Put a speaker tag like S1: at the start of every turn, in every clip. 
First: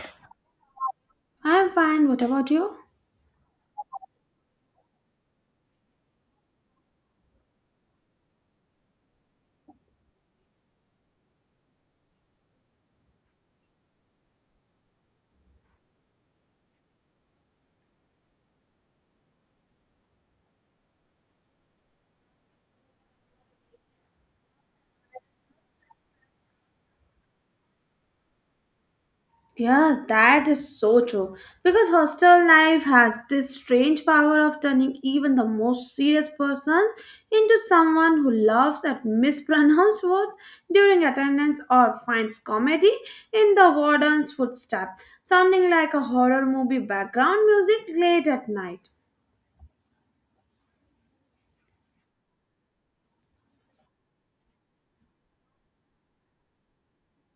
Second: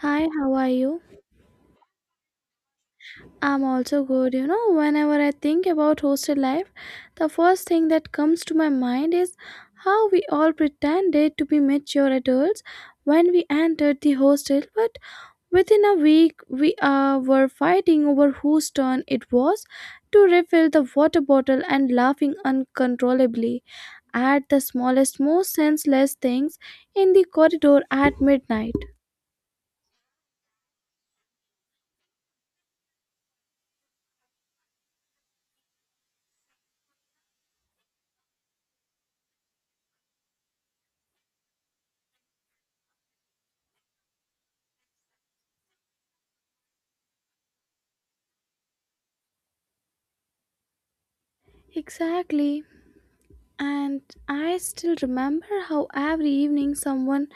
S1: Hi, how are you?
S2: I'm fine. What about you?
S1: I'm also good. You know, whenever I think about hostel life, the first thing that comes to my mind is how we all pretended to be mature adults when we entered the hostel, but within a week we were fighting over whose turn it was to refill the water bottle and laughing uncontrollably at the smallest, most senseless things in the corridor at midnight.
S2: Yes, that is so true. Because hostel life has this strange power of turning even the most serious persons into someone who laughs at mispronounced words during attendance or finds comedy in the warden's footstep, sounding like a horror movie background music late at night.
S1: Exactly. And I still remember how every evening someone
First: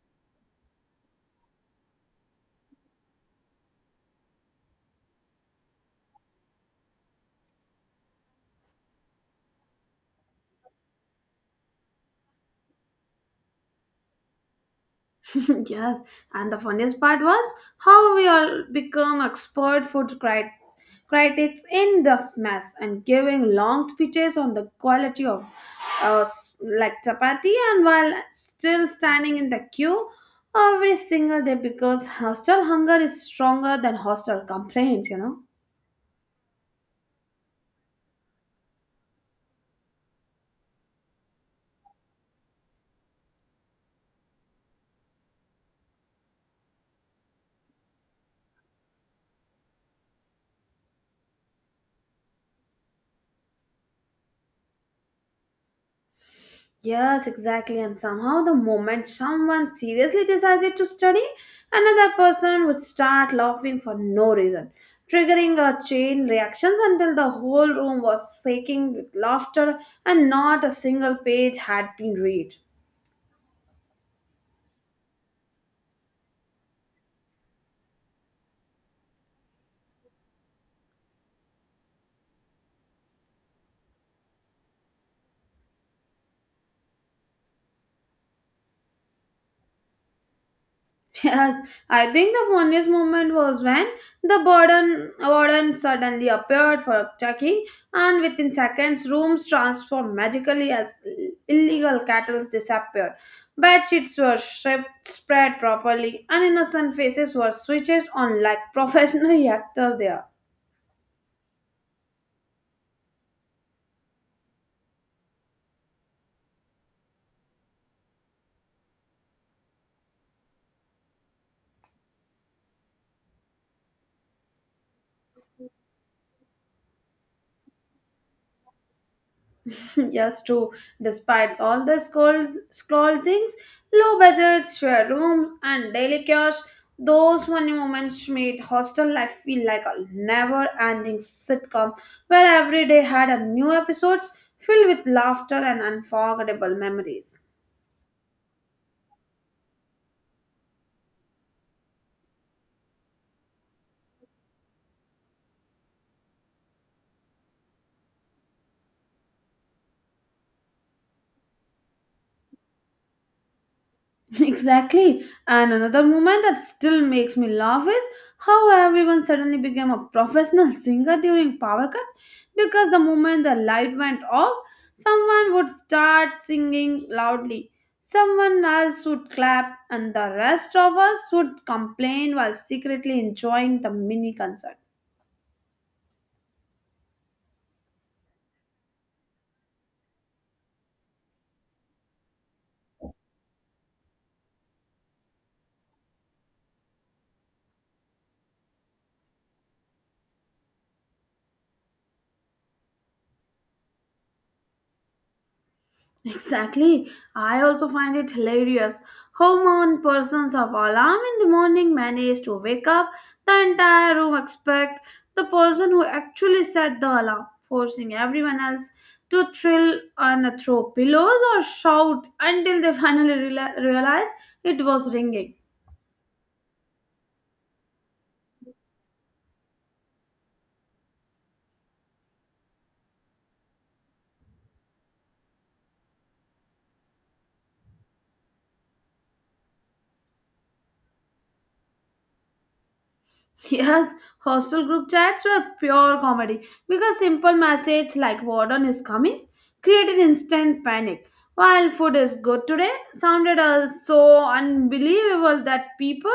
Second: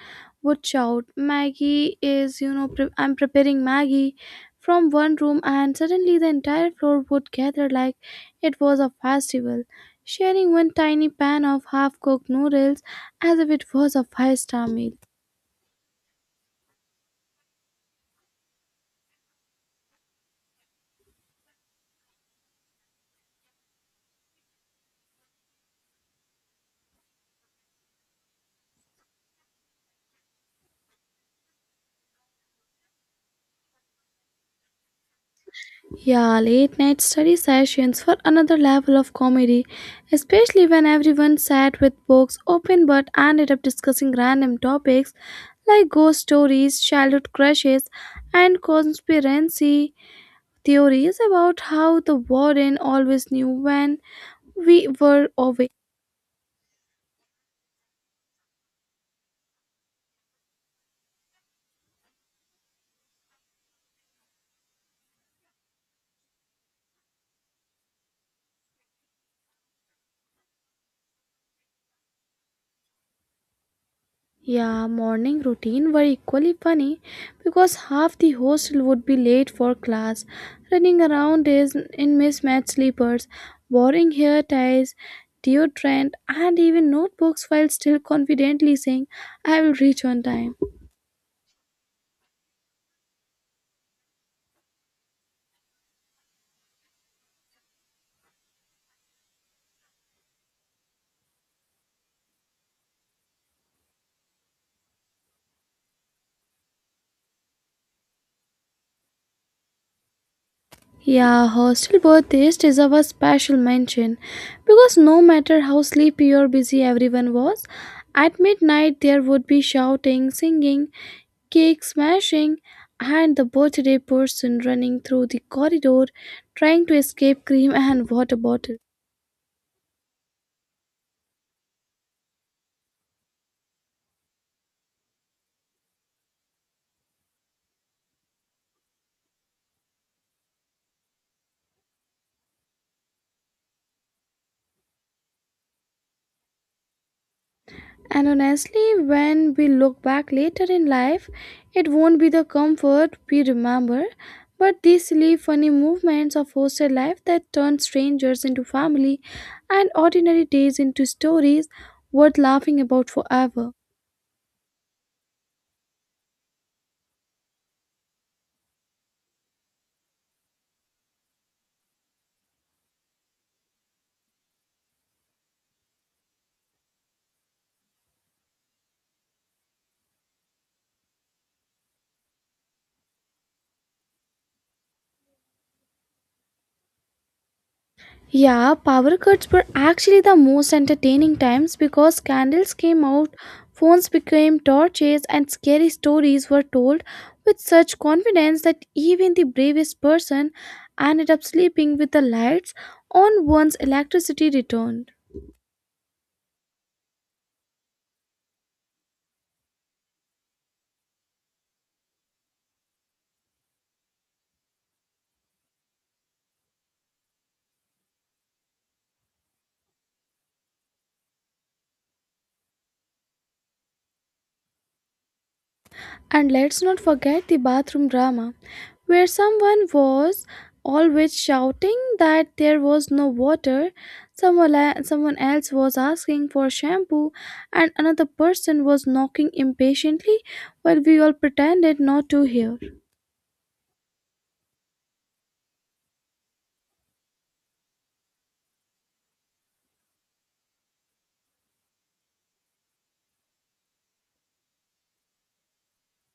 S1: would shout, "Maggie is, you know, I'm preparing Maggie" from one room, and suddenly the entire floor would gather like it was a festival, sharing one tiny pan of half cooked noodles as if it was a five-star meal.
S2: Yes, and the funniest part was how we all become expert critics in this mess and giving long speeches on the quality of like chapati and while still standing in the queue every single day because hostel hunger is stronger than hostel complaints,
S1: Yeah, late night study sessions for another level of comedy, especially when everyone sat with books open but ended up discussing random topics like ghost stories, childhood crushes, and conspiracy theories about how the warden always knew when we were away.
S2: Yes, exactly. And somehow, the moment someone seriously decided to study, another person would start laughing for no reason, triggering a chain reaction until the whole room was shaking with laughter and not a single page had been read.
S1: Yeah, morning routine were equally funny because half the hostel would be late for class, running around is in mismatched sleepers, borrowing hair ties, deodorant, and even notebooks while still confidently saying, "I will reach on time."
S2: Yes, I think the funniest moment was when the warden suddenly appeared for checking, and within seconds, rooms transformed magically as illegal cattle disappeared. Bed sheets were stripped, spread properly, and innocent faces were switched on like professional actors there.
S1: Yeah, hostel birthdays deserve a special mention because no matter how sleepy or busy everyone was, at midnight there would be shouting, singing, cake smashing, and the birthday person running through the corridor trying to escape cream and water bottle.
S2: Yes, true. Despite all the scoldings, low budgets, share rooms, and daily chaos, those funny moments made hostel life feel like a never-ending sitcom where every day had a new episode filled with laughter and unforgettable memories.
S1: And honestly, when we look back later in life, it won't be the comfort we remember, but these silly, funny movements of hostel life that turn strangers into family and ordinary days into stories worth laughing about forever.
S2: Exactly. And another moment that still makes me laugh is how everyone suddenly became a professional singer during power cuts because the moment the light went off, someone would start singing loudly. Someone else would clap, and the rest of us would complain while secretly enjoying the mini concert.
S1: Yeah, power cuts were actually the most entertaining times because candles came out, phones became torches, and scary stories were told with such confidence that even the bravest person ended up sleeping with the lights on once electricity returned.
S2: Exactly. I also find it hilarious how one person's of alarm in the morning managed to wake up the entire room except the person who actually set the alarm, forcing everyone else to thrill and throw pillows or shout until they finally realize it was ringing.
S1: And let's not forget the bathroom drama, where someone was always shouting that there was no water, someone else was asking for shampoo, and another person was knocking impatiently while we all pretended not to hear.
S2: Yes, hostel group chats were pure comedy because simple message like warden is coming created instant panic. While food is good today sounded so unbelievable that people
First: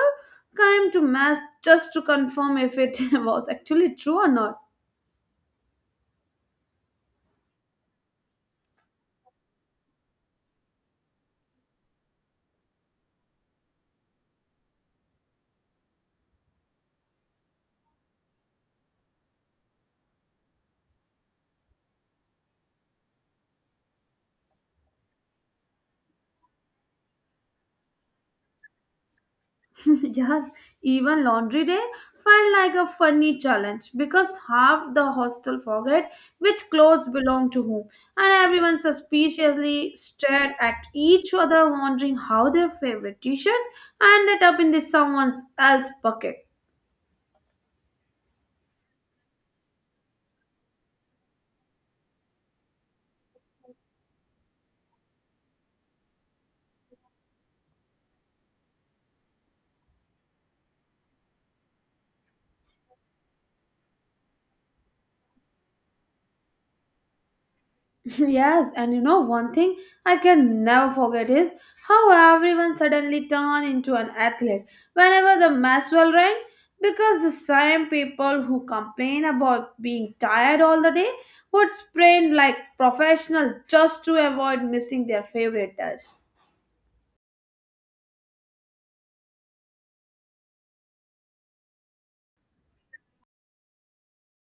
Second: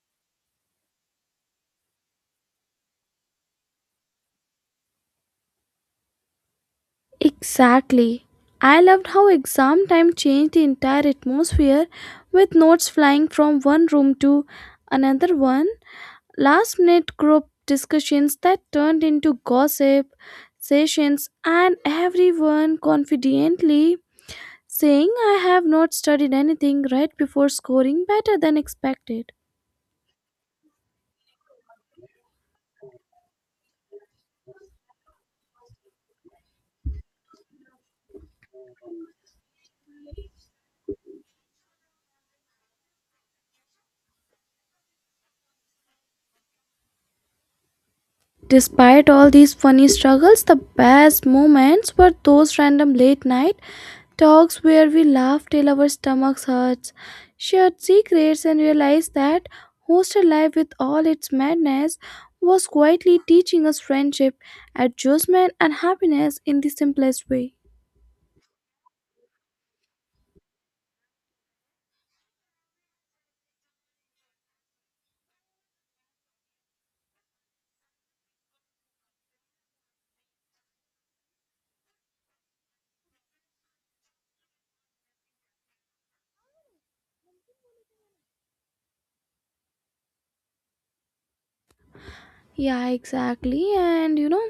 S2: came to mass just to confirm if it was actually true or not.
S1: Exactly. I loved how exam time changed the entire atmosphere with notes flying from one room to another one. Last minute group discussions that turned into gossip sessions, and everyone confidently saying, "I have not studied anything" right before scoring better than expected.
S2: Yes, even laundry day felt like a funny challenge because half the hostel forget which clothes belong to whom, and everyone suspiciously stared at each other, wondering how their favorite t shirts ended up in the someone else's bucket.
S1: Despite all these funny struggles, the best moments were those random late night talks where we laugh till our stomachs hurts, shared secrets, and realized that hostel life, with all its madness, was quietly teaching us friendship, adjustment, and happiness in the simplest way.
S2: Yes, and you know one thing I can never forget is how everyone suddenly turned into an athlete whenever the match bell rang because the same people who complain about being tired all the day would sprain like professionals just to avoid missing their favorite touch.
S1: Yeah, exactly. And you know,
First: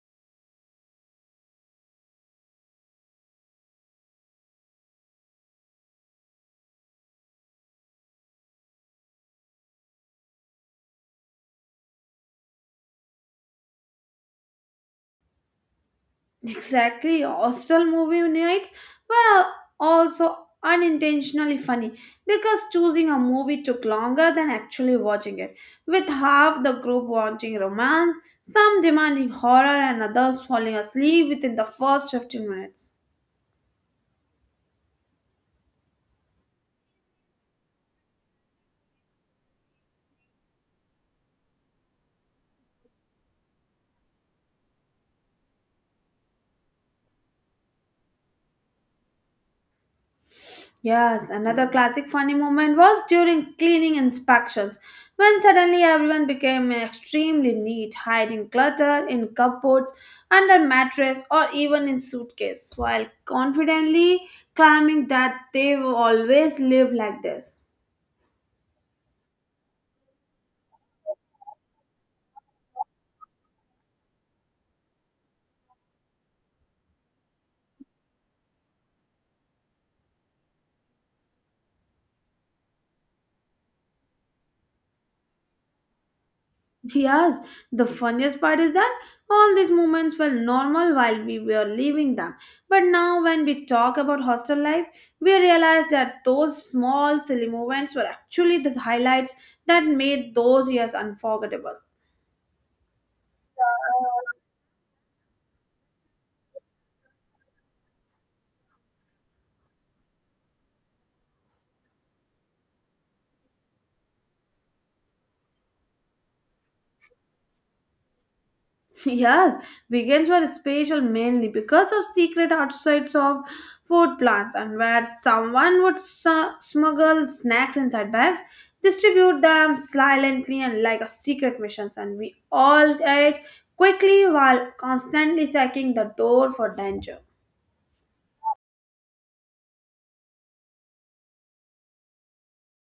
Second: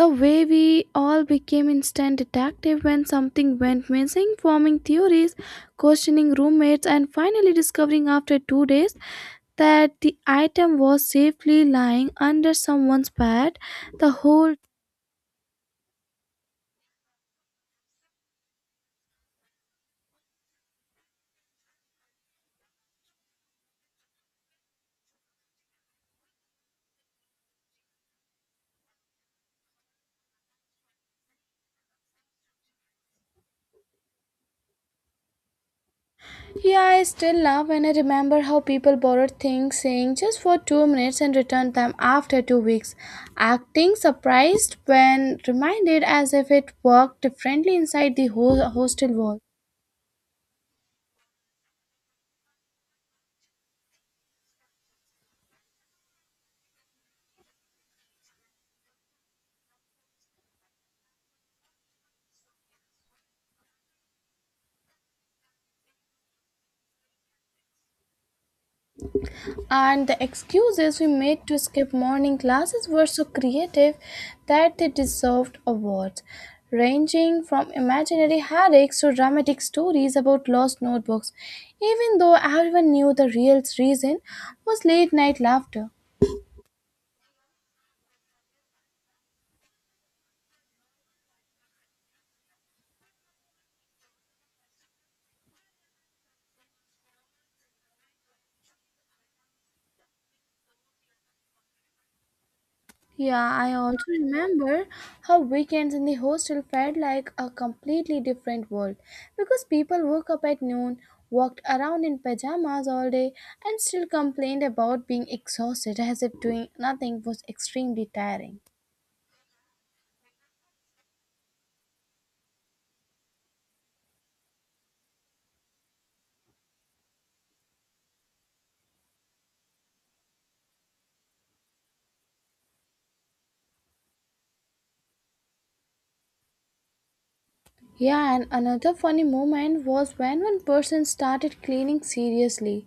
S1: the way we all became instant detective when something went missing, forming theories, questioning roommates, and finally discovering after 2 days that the item was safely lying under someone's bed the whole.
S2: Exactly, hostel movie nights were also unintentionally funny because choosing a movie took longer than actually watching it, with half the group wanting romance, some demanding horror, and others falling asleep within the first 15 minutes.
S1: Yeah, I still laugh when I remember how people borrowed things saying just for 2 minutes and returned them after 2 weeks, acting surprised when reminded as if it worked differently inside the whole hostel wall.
S2: Yes, another classic funny moment was during cleaning inspections when suddenly everyone became extremely neat, hiding clutter in cupboards, under mattress, or even in suitcase, while confidently claiming that they will always live like this.
S1: And the excuses we made to skip morning classes were so creative that they deserved awards, ranging from imaginary headaches to dramatic stories about lost notebooks, even though everyone knew the real reason was late night laughter.
S2: Yes, the funniest part is that all these moments were normal while we were living them. But now, when we talk about hostel life, we realize that those small, silly moments were actually the highlights that made those years unforgettable.
S1: Yeah, I also remember how weekends in the hostel felt like a completely different world because people woke up at noon, walked around in pajamas all day, and still complained about being exhausted as if doing nothing was extremely tiring.
S2: Yes, vegans were special mainly because of secret outsides of food plants and where someone would smuggle snacks inside bags, distribute them silently and like a secret missions and we all ate quickly while constantly checking the door for danger.
S1: Yeah, and another funny moment was when one person started cleaning seriously,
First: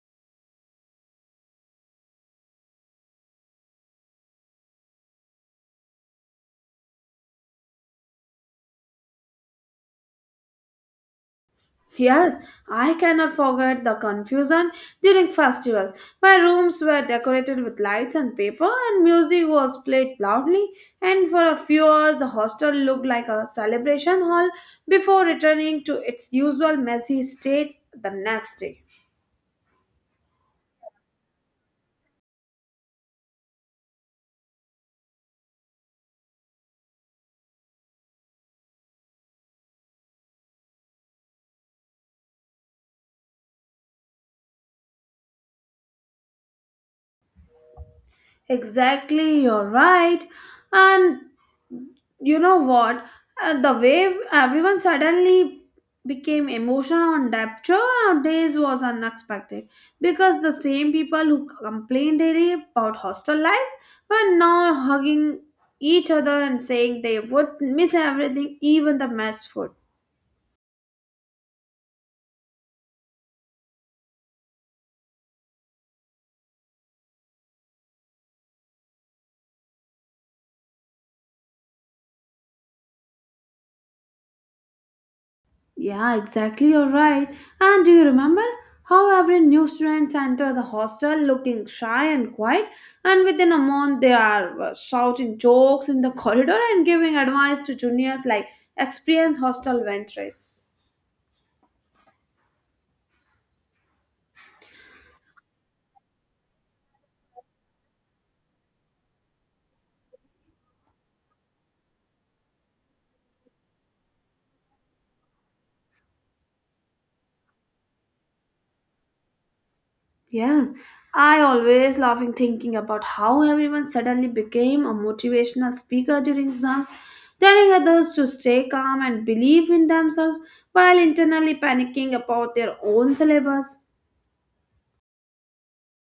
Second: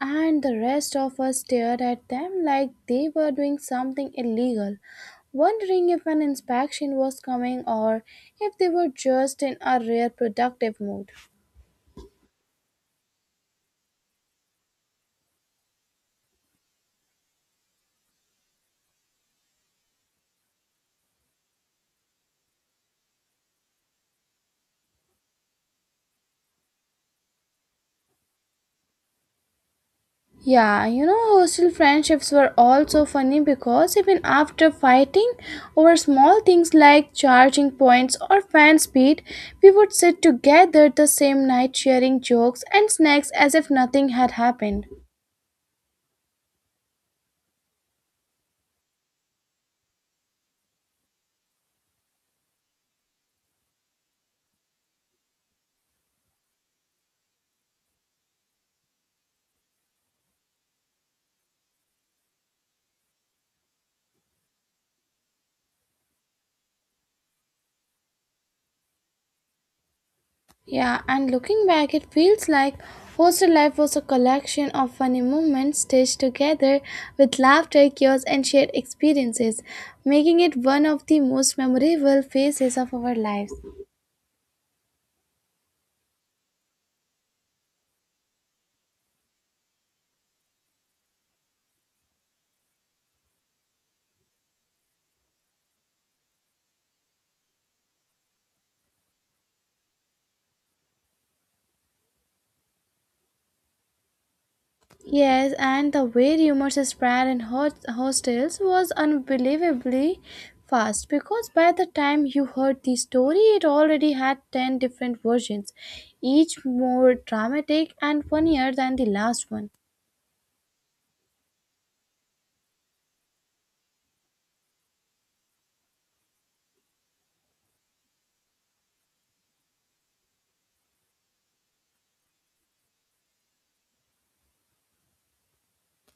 S1: and the rest of us stared at them like they were doing something illegal, wondering if an inspection was coming or if they were just in a rare productive mood.
S2: Yes, I cannot forget the confusion during festivals. My rooms were decorated with lights and paper, and music was played loudly. And for a few hours, the hostel looked like a celebration hall before returning to its usual messy state the next day.
S1: Yeah, you know, hostel friendships were also funny because even after fighting over small things like charging points or fan speed, we would sit together the same night sharing jokes and snacks as if nothing had happened.
S2: Exactly, you're right. And you know what? The way everyone suddenly became emotional on rapture nowadays was unexpected because the same people who complain daily about hostel life were now hugging each other and saying they would miss everything, even the mess food.
S1: Yeah, and looking back, it feels like hostel life was a collection of funny moments stitched together with laughter, chaos, and shared experiences, making it one of the most memorable phases of our lives.
S2: Yeah, exactly. You're right. And do you remember how every new students enter the hostel looking shy and quiet, and within a month they are shouting jokes in the corridor and giving advice to juniors like experienced hostel ventrates.
S1: Yes, and the way rumors spread in hostels was unbelievably fast because by the time you heard the story, it already had 10 different versions, each more dramatic and funnier than the last one.
S2: Yes, I always laughing thinking about how everyone suddenly became a motivational speaker during exams, telling others to stay calm and believe in themselves while internally panicking about their own syllabus.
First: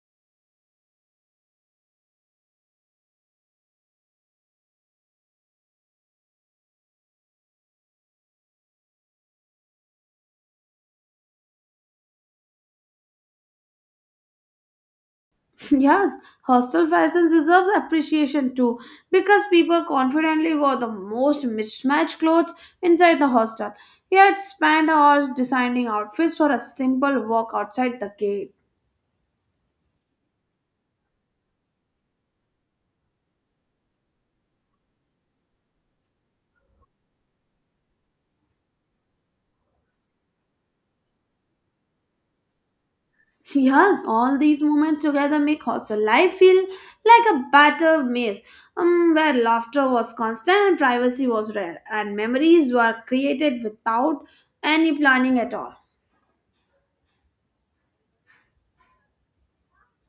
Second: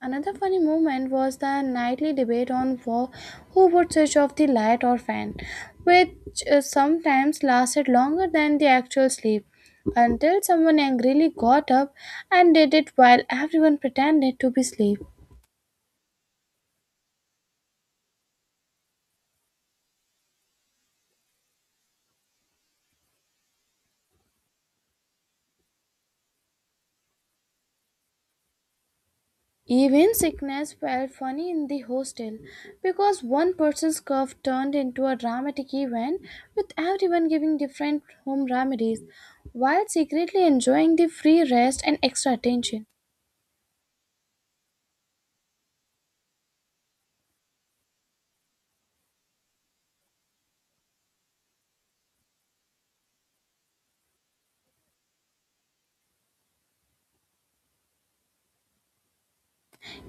S1: Another funny moment was the nightly debate on who would switch off the light or fan, which sometimes lasted longer than the actual sleep, until someone angrily got up and did it while everyone pretended to be asleep.
S2: Yes, hostel fashion deserves appreciation too because people confidently wore the most mismatched clothes inside the hostel, yet spent hours designing outfits for a simple walk outside the gate.
S1: Even sickness felt funny in the hostel because one person's cough turned into a dramatic event with everyone giving different home remedies while secretly enjoying the free rest and extra attention.
S2: Yes, all these moments together make hostel life feel like a battle maze where laughter was constant and privacy was rare, and memories were created without any planning at all.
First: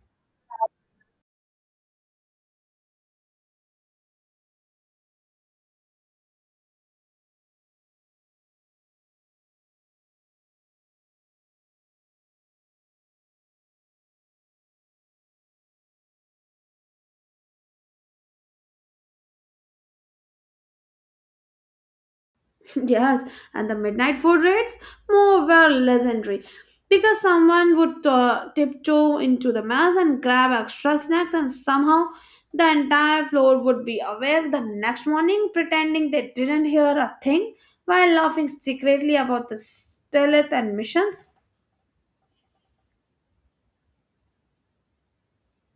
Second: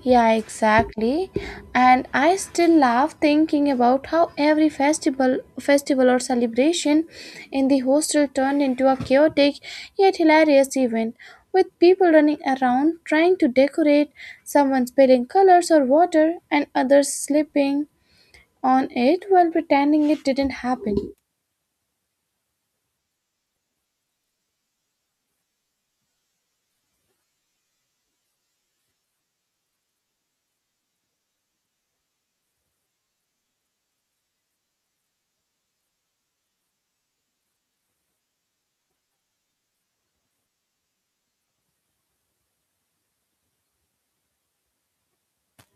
S1: Yeah, exactly. And I still laugh thinking about how every festival or celebration in the hostel turned into a chaotic yet hilarious event with people running around trying to decorate, someone spilling colors or water and others slipping on it while pretending it didn't happen.
S2: Yes, and the midnight food raids more were legendary because someone would tiptoe into the mess and grab extra snacks, and somehow the entire floor would be awake the next morning, pretending they didn't hear a thing while laughing secretly about the stealth and missions.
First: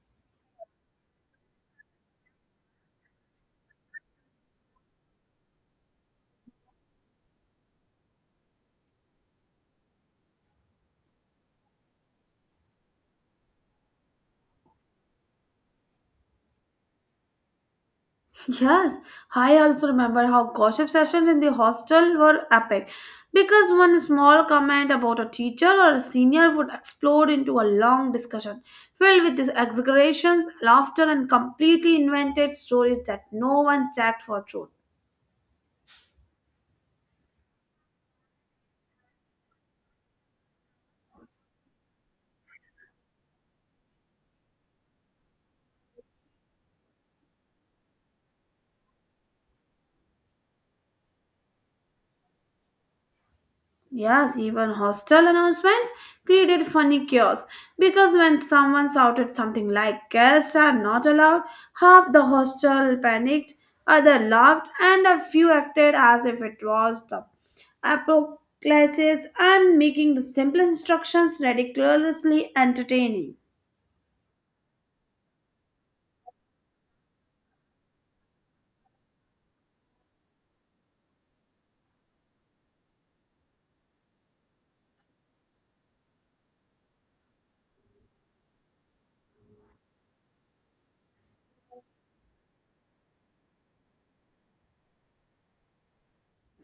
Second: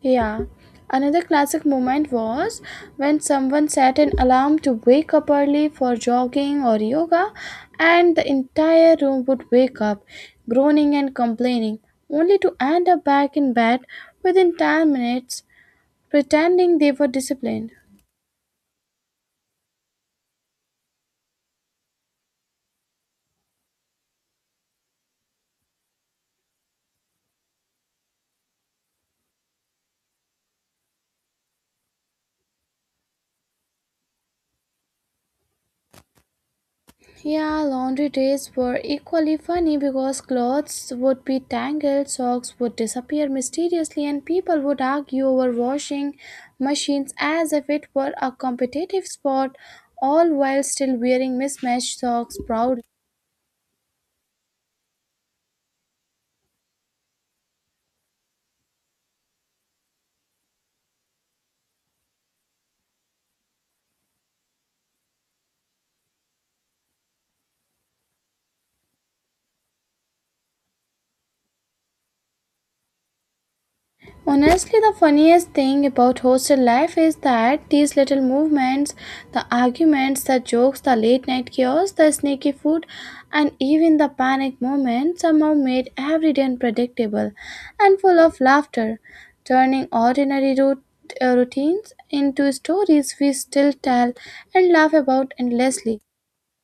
S1: Yeah. Another classic moment was when someone set an alarm to wake up early for jogging or yoga, and the entire room would wake up, groaning and complaining, only to end up back in bed within 10 minutes, pretending they were disciplined.
S2: Yes, I also remember how gossip sessions in the hostel were epic because one small comment about a teacher or a senior would explode into a long discussion filled with these exaggerations, laughter, and completely invented stories that no one checked for truth.
S1: Yeah, laundry days were equally funny because clothes would be tangled, socks would disappear mysteriously, and people would argue over washing machines as if it were a competitive sport, all while still wearing mismatched socks proudly.
S2: Yes, even hostel announcements created funny chaos because when someone shouted something like guests are not allowed, half the hostel panicked, other laughed, and a few acted as if it was the apocryphal classes and making the simple instructions ridiculously entertaining.
S1: Honestly, the funniest thing about hostel life is that these little movements, the arguments, the jokes, the late night chaos, the sneaky food, and even the panic moments somehow made every day unpredictable and full of laughter, turning ordinary routines into stories we still tell and laugh about endlessly.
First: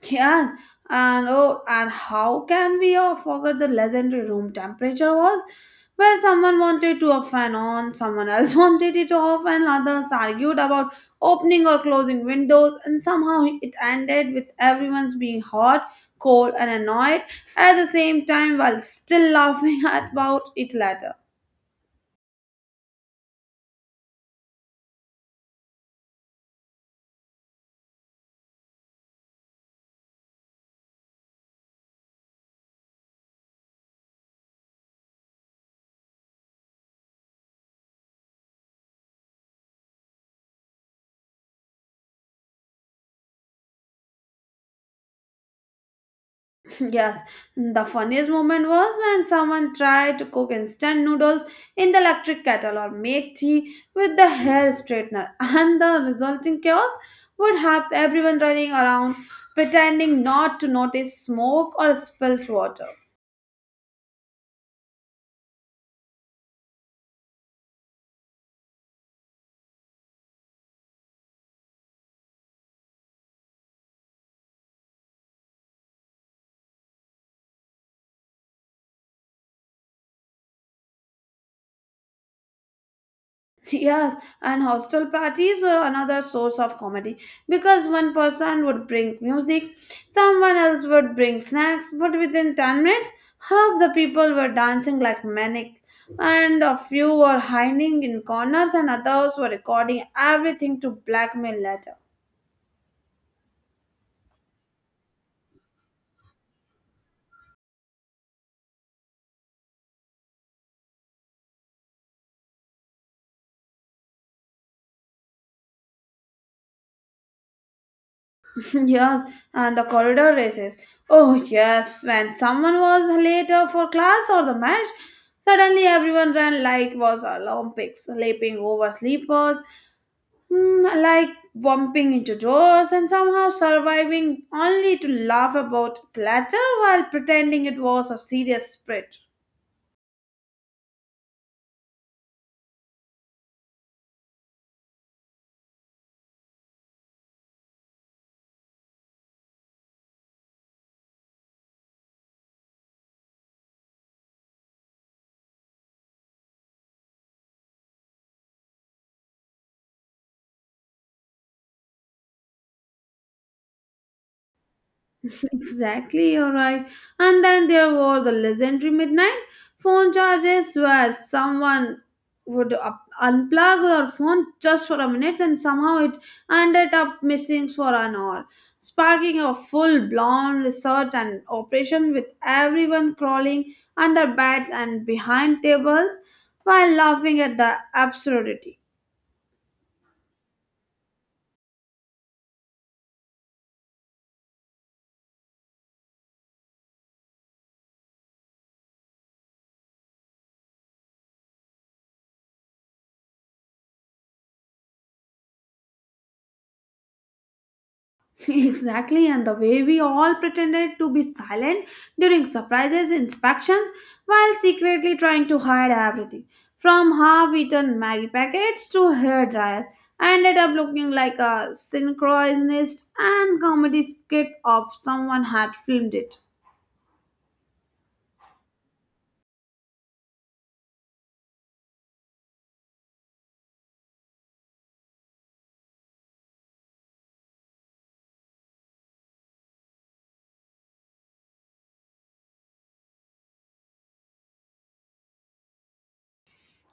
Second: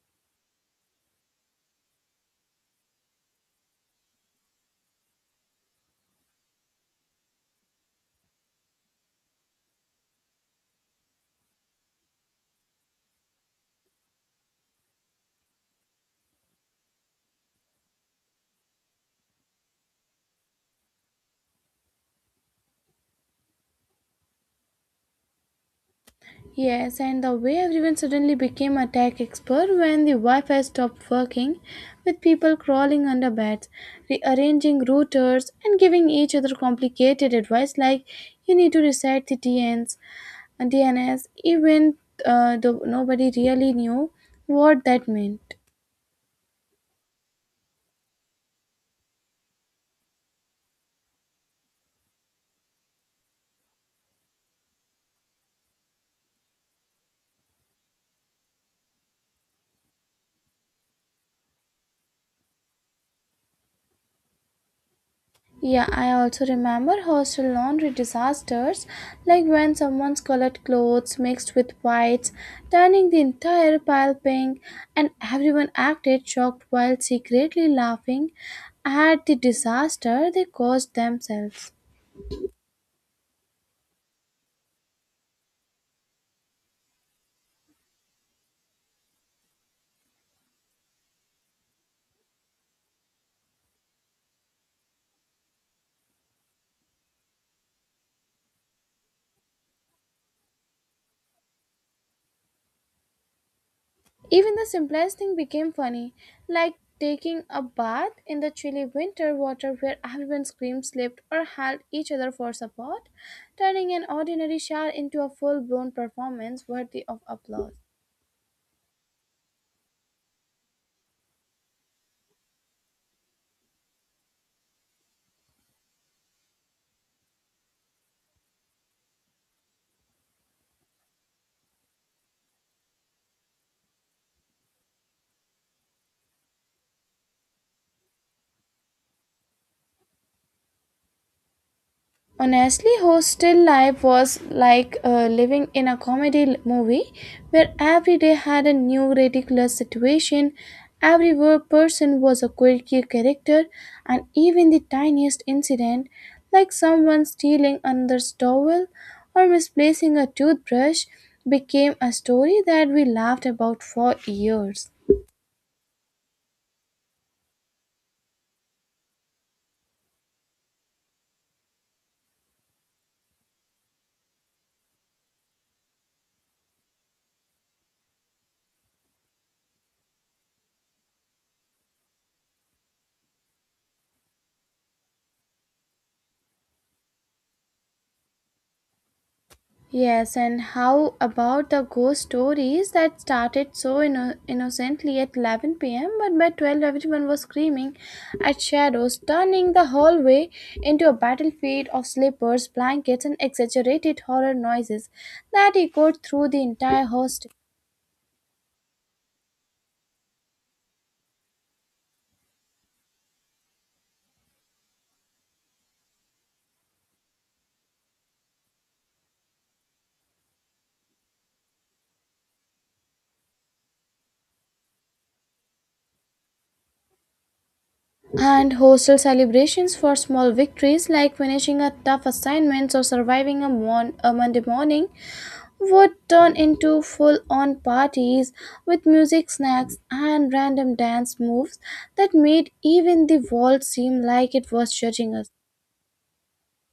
S2: Yeah, and oh, and how can we all forget the legendary room temperature was? Where someone wanted to off and on, someone else wanted it off, and others argued about opening or closing windows, and somehow it ended with everyone's being hot, cold, and annoyed at the same time while still laughing about it later.
S1: Yes, and the way everyone suddenly became a tech expert when the Wi Fi stopped working, with people crawling under beds, rearranging routers, and giving each other complicated advice like, "You need to reset the DNS, DNS even uh, though nobody really knew what that meant.
S2: Yes, the funniest moment was when someone tried to cook instant noodles in the electric kettle or make tea with the hair straightener, and the resulting chaos would have everyone running around pretending not to notice smoke or spilt water.
S1: Yeah, I also remember hostel laundry disasters, like when someone's colored clothes mixed with whites, turning the entire pile pink, and everyone acted shocked while secretly laughing at the disaster they caused themselves.
S2: Yes, and hostel parties were another source of comedy because one person would bring music, someone else would bring snacks, but within 10 minutes, half the people were dancing like maniacs, and a few were hiding in corners, and others were recording everything to blackmail later.
S1: Even the simplest thing became funny, like taking a bath in the chilly winter water where everyone screamed, slipped, or held each other for support, turning an ordinary shower into a full blown performance worthy of applause.
S2: Yes, and the corridor races. Oh, yes, when someone was later for class or the match, suddenly everyone ran like it was Olympics, leaping over sleepers like bumping into doors and somehow surviving only to laugh about the clatter while pretending it was a serious spread.
S1: Honestly, hostel life was like living in a comedy movie where every day had a new ridiculous situation, every person was a quirky character, and even the tiniest incident, like someone stealing another's towel or misplacing a toothbrush, became a story that we laughed about for years.
S2: Exactly, you're right. And then there were the legendary midnight phone charges where someone would unplug your phone just for a minute and somehow it ended up missing for an hour, sparking a full blown research and operation with everyone crawling under beds and behind tables while laughing at the absurdity.
S1: Yes, and how about the ghost stories that started so innocently at 11 p.m., but by 12 everyone was screaming at shadows, turning the hallway into a battlefield of slippers, blankets, and exaggerated horror noises that echoed through the entire hostel.
S2: Exactly, and the way we all pretended to be silent during surprises, inspections, while secretly trying to hide everything. From half-eaten Maggie packets to hair dryers, I ended up looking like a synchronized and comedy skit of someone had filmed it.
S1: And hostel celebrations for small victories like finishing a tough assignment or surviving a, a Monday morning would turn into full on parties with music, snacks, and random dance moves that made even the world seem like it was judging us.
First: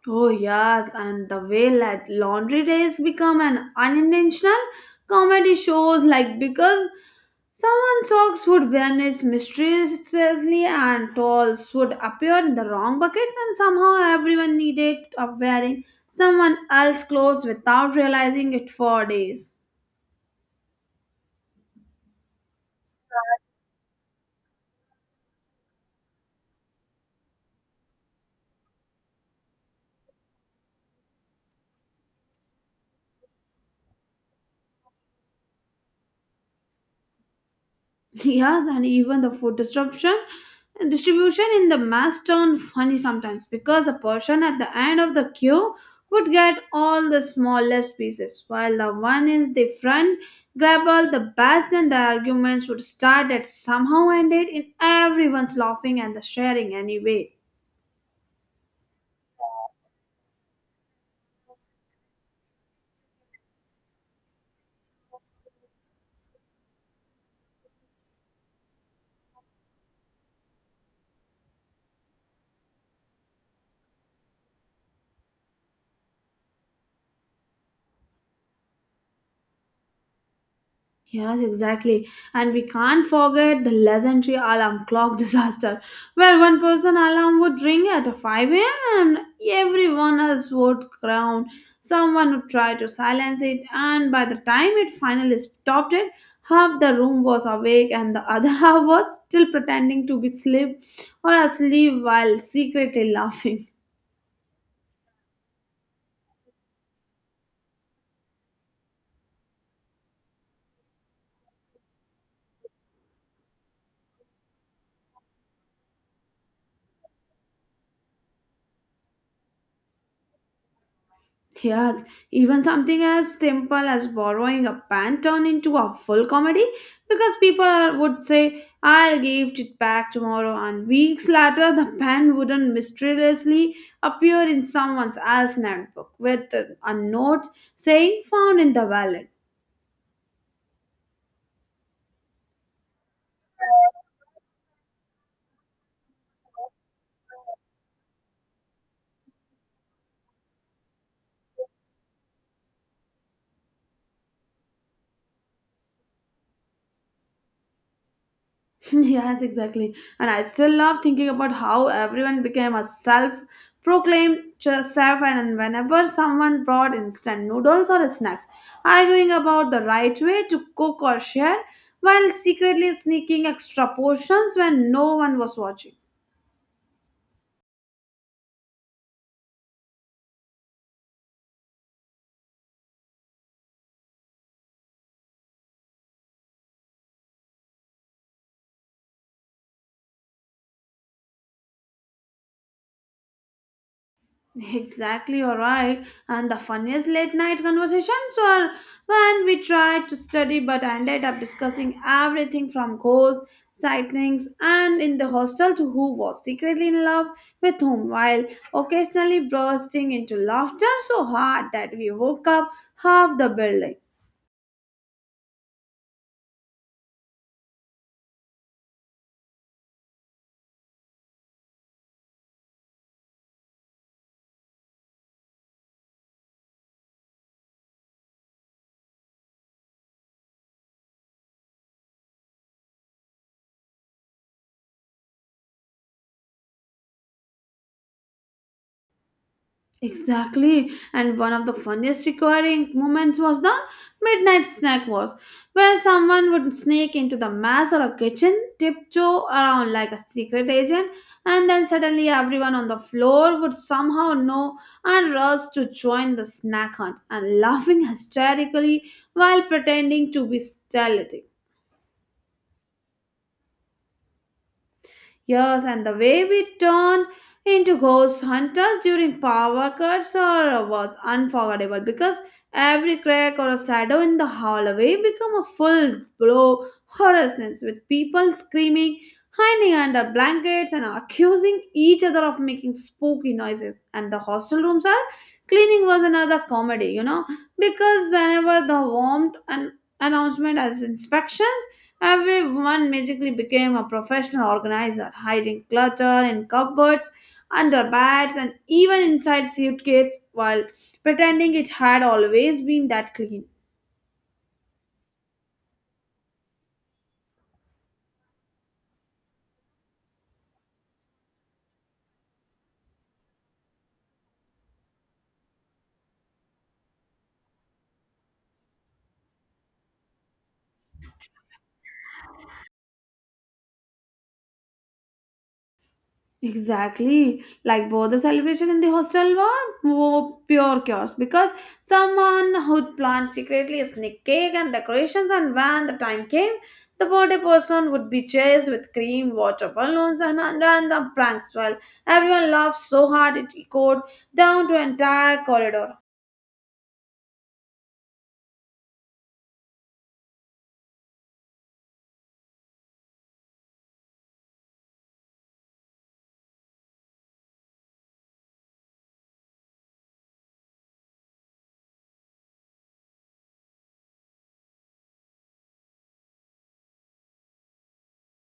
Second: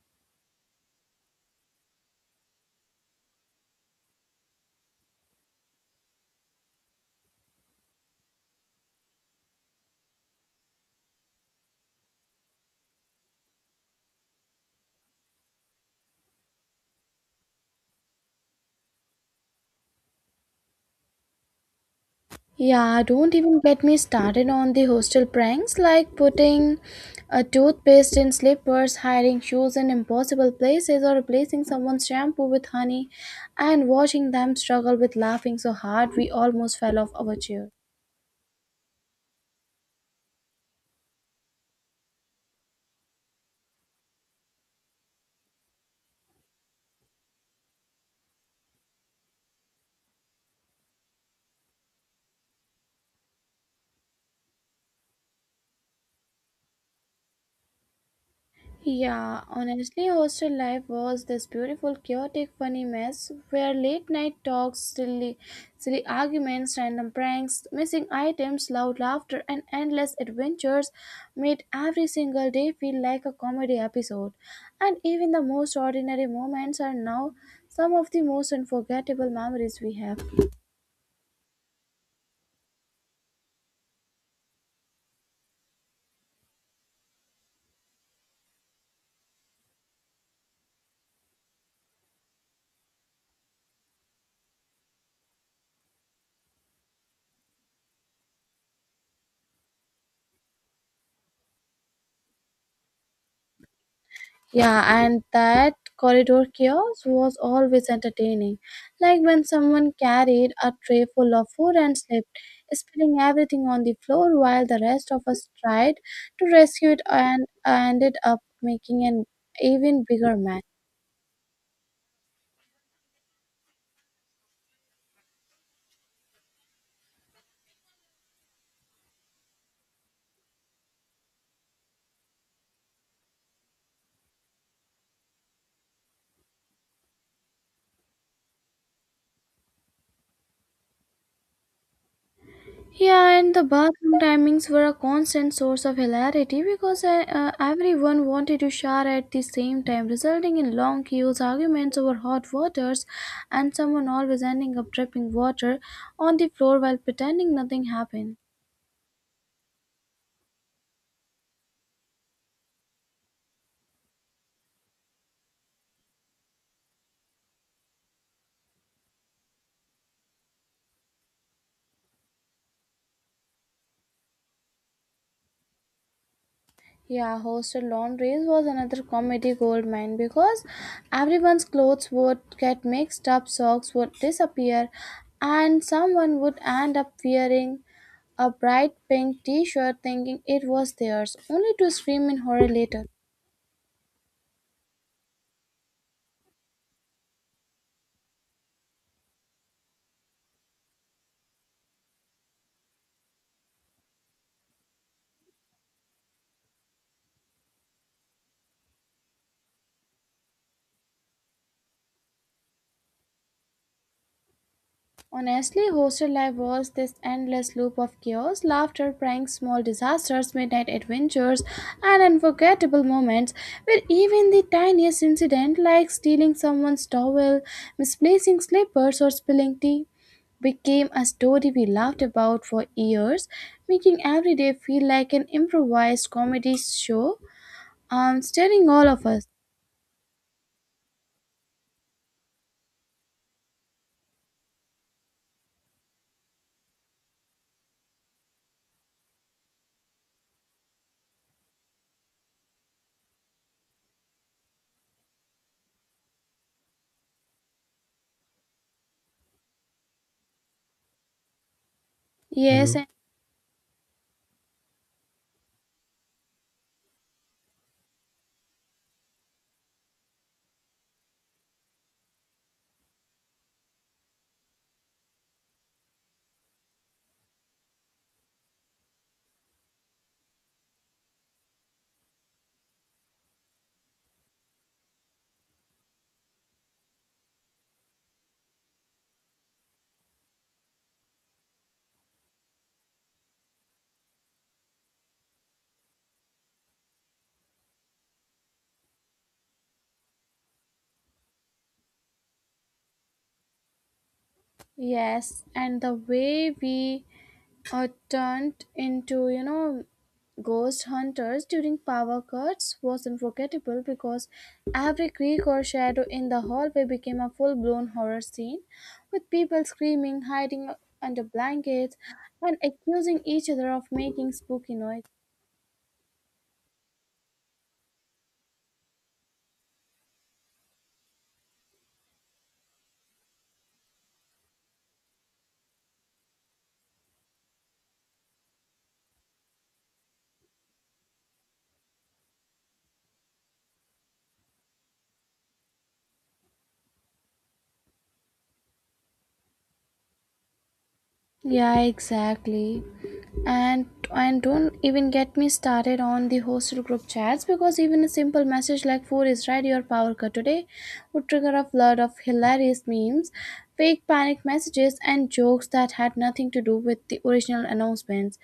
S2: Oh, yes, and the way that laundry days become an unintentional comedy shows, like because someone's socks would vanish mysteriously and towels would appear in the wrong buckets, and somehow everyone needed of wearing someone else's clothes without realizing it for days.
S1: Yeah, don't even get me started on the hostel pranks like putting a toothpaste in slippers, hiding shoes in impossible places, or replacing someone's shampoo with honey and watching them struggle with laughing so hard we almost fell off our chair.
S2: Yes, and even the food disruption distribution in the mass turned funny sometimes because the person at the end of the queue would get all the smallest pieces, while the one in the front grab all the best, and the arguments would start and somehow ended in everyone's laughing and the sharing anyway.
S1: Yeah, honestly, hostel life was this beautiful, chaotic, funny mess where late night talks, silly arguments, random pranks, missing items, loud laughter, and endless adventures made every single day feel like a comedy episode. And even the most ordinary moments are now some of the most unforgettable memories we have.
S2: Yes, exactly. And we can't forget the legendary alarm clock disaster, where one person alarm would ring at 5 a.m. and everyone else would crown. Someone would try to silence it, and by the time it finally stopped it, half the room was awake and the other half was still pretending to be asleep or asleep while secretly laughing.
S1: Yeah, and that corridor chaos was always entertaining. Like when someone carried a tray full of food and slipped, spilling everything on the floor while the rest of us tried to rescue it and ended up making an even bigger mess.
S2: Yes, even something as simple as borrowing a pen turned into a full comedy because would say, I'll give it back tomorrow, and weeks later, the pen wouldn't mysteriously appear in someone else's notebook with a note saying, found in the wallet.
S1: Yeah, and the bathroom timings were a constant source of hilarity because everyone wanted to shower at the same time, resulting in long queues, arguments over hot waters, and someone always ending up dripping water on the floor while pretending nothing happened.
S2: Yes, exactly. And I still love thinking about how everyone became a self proclaimed chef, and whenever someone brought instant noodles or snacks, arguing about the right way to cook or share, while secretly sneaking extra portions when no one was watching.
S1: Yeah, hostel laundries was another comedy goldmine because everyone's clothes would get mixed up, socks would disappear, and someone would end up wearing a bright pink t-shirt thinking it was theirs, only to scream in horror later.
S2: Exactly, all right. And the funniest late night conversations were when we tried to study but ended up discussing everything from ghosts, sightings, and in the hostel to who was secretly in love with whom, while occasionally bursting into laughter so hard that we woke up half the building.
S1: Honestly, hostel life was this endless loop of chaos, laughter, pranks, small disasters, midnight adventures, and unforgettable moments where even the tiniest incident like stealing someone's towel, misplacing slippers, or spilling tea became a story we laughed about for years, making every day feel like an improvised comedy show staring all of us.
S2: Exactly. And one of the funniest recurring moments was the midnight snack wars, where someone would sneak into the mess or a kitchen, tiptoe around like a secret agent, and then suddenly everyone on the floor would somehow know and rush to join the snack hunt and laughing hysterically while pretending to be stealthy.
S1: Yes. Mhm.
S2: Yes, and the way we turned into ghost hunters during power cuts or was unforgettable because every crack or a shadow in the hallway became a full blow horror sense with people screaming, hiding under blankets and accusing each other of making spooky noises. And the hostel rooms are cleaning was another comedy, you know, because whenever the warmth an announcement as inspections everyone magically became a professional organizer, hiding clutter in cupboards, under beds, and even inside suitcases while pretending it had always been that clean.
S1: Yes, and the way we are turned into, ghost hunters during power cuts was unforgettable because every creak or shadow in the hallway became a full blown horror scene with people screaming, hiding under blankets, and accusing each other of making spooky noise.
S2: Exactly. Like both the celebration in the hostel were more pure chaos because someone who'd planned secretly a sneak cake and decorations, and when the time came, the birthday person would be chased with cream, water balloons, and random pranks. Well, everyone laughed so hard it echoed down to entire corridor.
S1: Yeah, exactly. and and don't even get me started on the hostel group chats because even a simple message like food is ready or power cut today would trigger a flood of hilarious memes, fake panic messages, and jokes that had nothing to do with the original announcements.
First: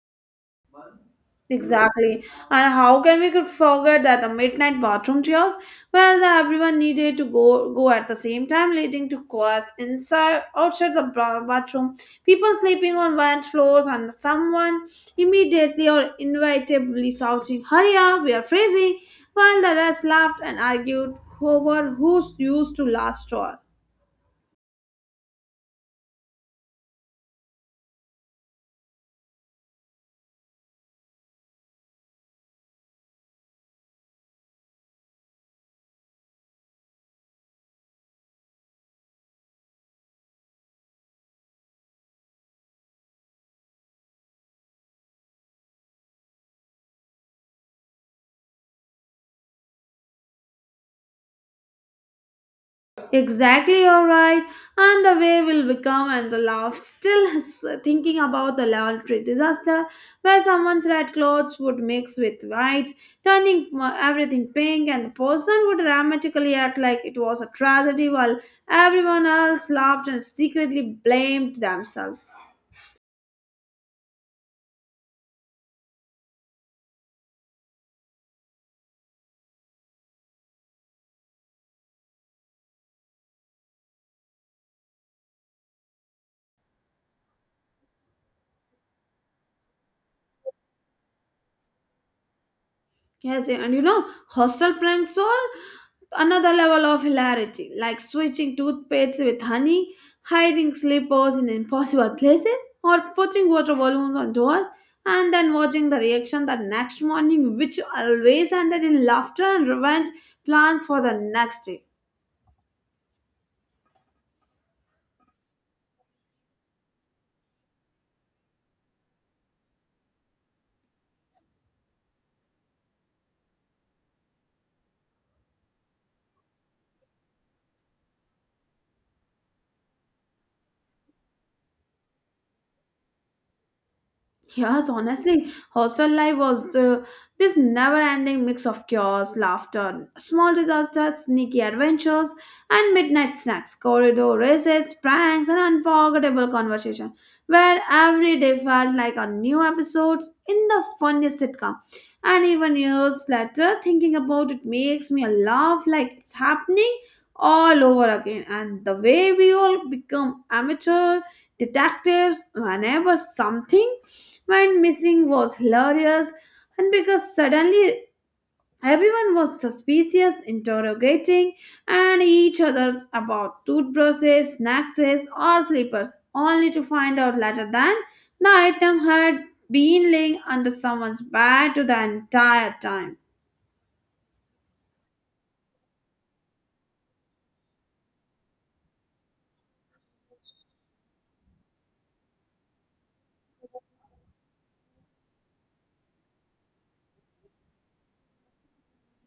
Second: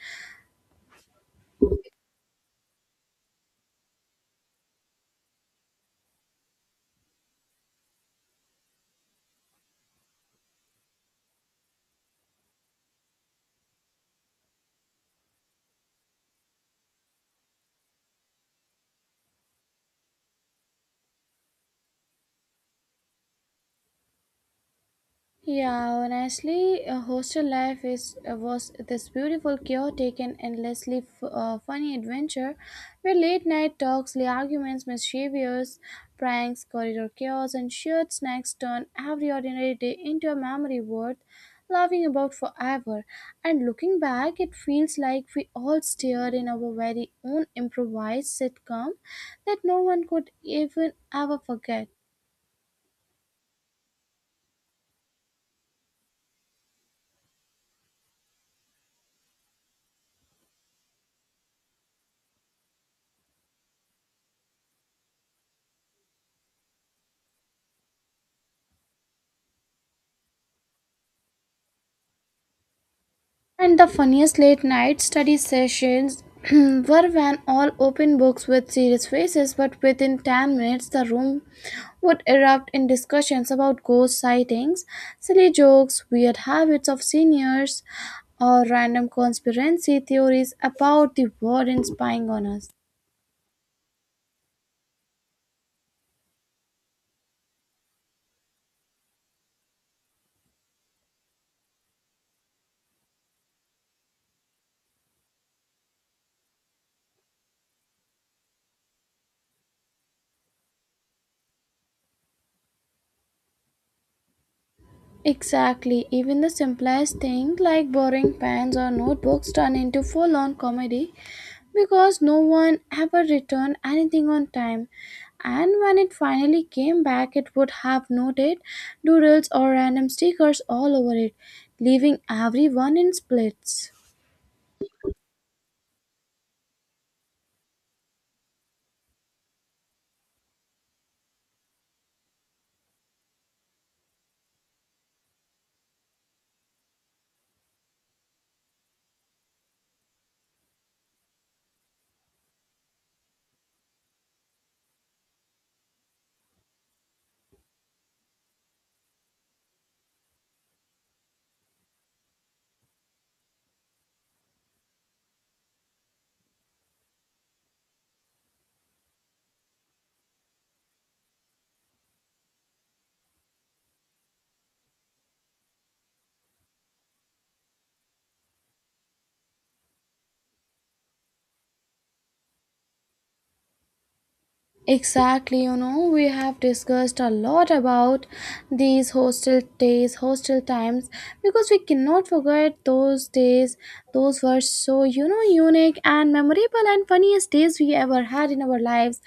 S2: Exactly. And how can we could forget that the midnight bathroom tears where the everyone needed to go at the same time leading to chaos inside outside the bathroom, people sleeping on wet floors and someone immediately or inevitably shouting, hurry up, we are freezing while the rest laughed and argued over who used to last straw.
S1: Yeah, honestly, hostel life is was this beautiful, chaotic, and endlessly funny adventure, where late night talks, the arguments, mischievous pranks, corridor chaos, and shared snacks turn every ordinary day into a memory worth laughing about forever. And looking back, it feels like we all stared in our very own improvised sitcom that no one could even ever forget.
S2: Exactly, all right. And the way will become and the laugh. Still thinking about the laundry disaster where someone's red clothes would mix with whites, turning everything pink, and the person would dramatically act like it was a tragedy while everyone else laughed and secretly blamed themselves.
S1: And the funniest late night study sessions were when all open books with serious faces, but within 10 minutes the room would erupt in discussions about ghost sightings, silly jokes, weird habits of seniors, or random conspiracy theories about the warden spying on us.
S2: Yes, and you know, hostel pranks are another level of hilarity, like switching toothpaste with honey, hiding slippers in impossible places, or putting water balloons on doors, and then watching the reaction the next morning, which always ended in laughter and revenge plans for the next day.
S1: Exactly, even the simplest thing like borrowing pens or notebooks turn into full on comedy because no one ever returned anything on time. And when it finally came back, it would have noted doodles or random stickers all over it, leaving everyone in splits.
S2: Yes, honestly, hostel life was this never ending mix of chaos, laughter, small disasters, sneaky adventures, and midnight snacks, corridor races, pranks, and unforgettable conversation, where every day felt like a new episode in the funniest sitcom. And even years later, thinking about it makes me laugh like it's happening all over again. And the way we all become amateur detectives whenever something when missing was hilarious, and because suddenly everyone was suspicious, interrogating and each other about toothbrushes, snacks, or slippers, only to find out later that the item had been laying under someone's bed to the entire time.
S1: Exactly, you know, we have discussed a lot about these hostel days, hostel times, because we cannot forget those days. Those were so, you know, unique and memorable and funniest days we ever had in our lives.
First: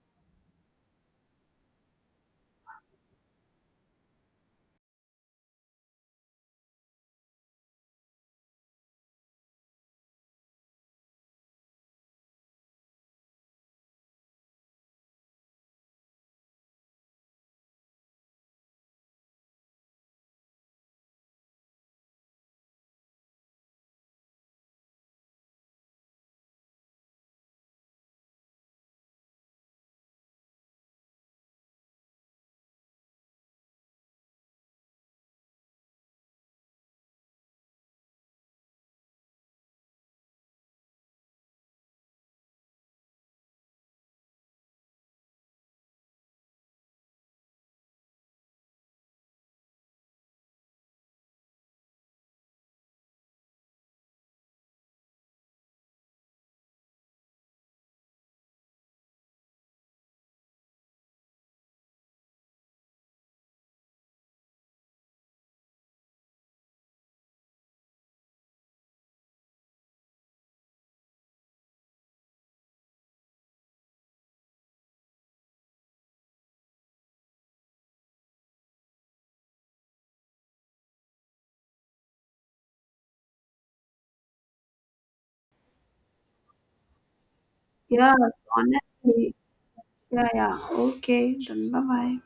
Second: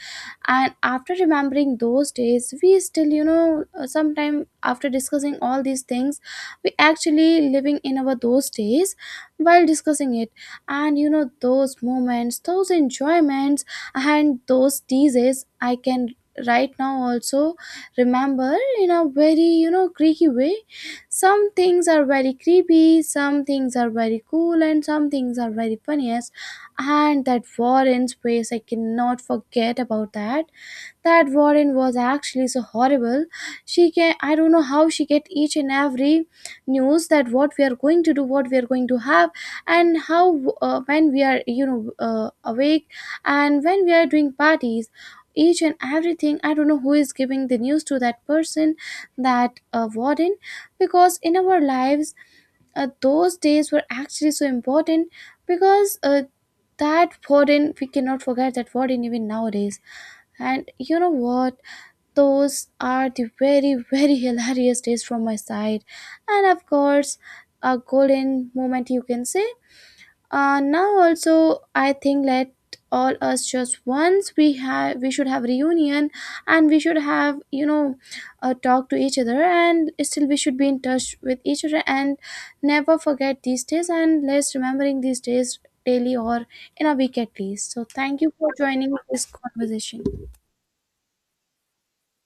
S1: And after remembering those days, we still, sometime after discussing all these things, we actually living in our those days while discussing it. And, you know, those moments, those enjoyments and those teases, I can right now also remember in a very, you know, creaky way. Some things are very creepy, some things are very cool, and some things are very funniest. And that war in space, I cannot forget about that. That Warren was actually so horrible. She can, I don't know how she get each and every news that what we are going to do, what we are going to have, and how, when we are, awake, and when we are doing parties. Each and everything, I don't know who is giving the news to that person, that, warden, because in our lives, those days were actually so important because, that warden, we cannot forget that warden even nowadays. And you know what? Those are the very hilarious days from my side, and of course a golden moment you can say. Now also I think, let all us, just once we have we should have reunion, and we should have, talk to each other, and still we should be in touch with each other and never forget these days, and let's remembering these days daily or in a week at least. So thank you
S2: Yes,
S1: for joining this
S2: honestly. Yeah,
S1: conversation.
S2: yeah. Okay, then bye bye.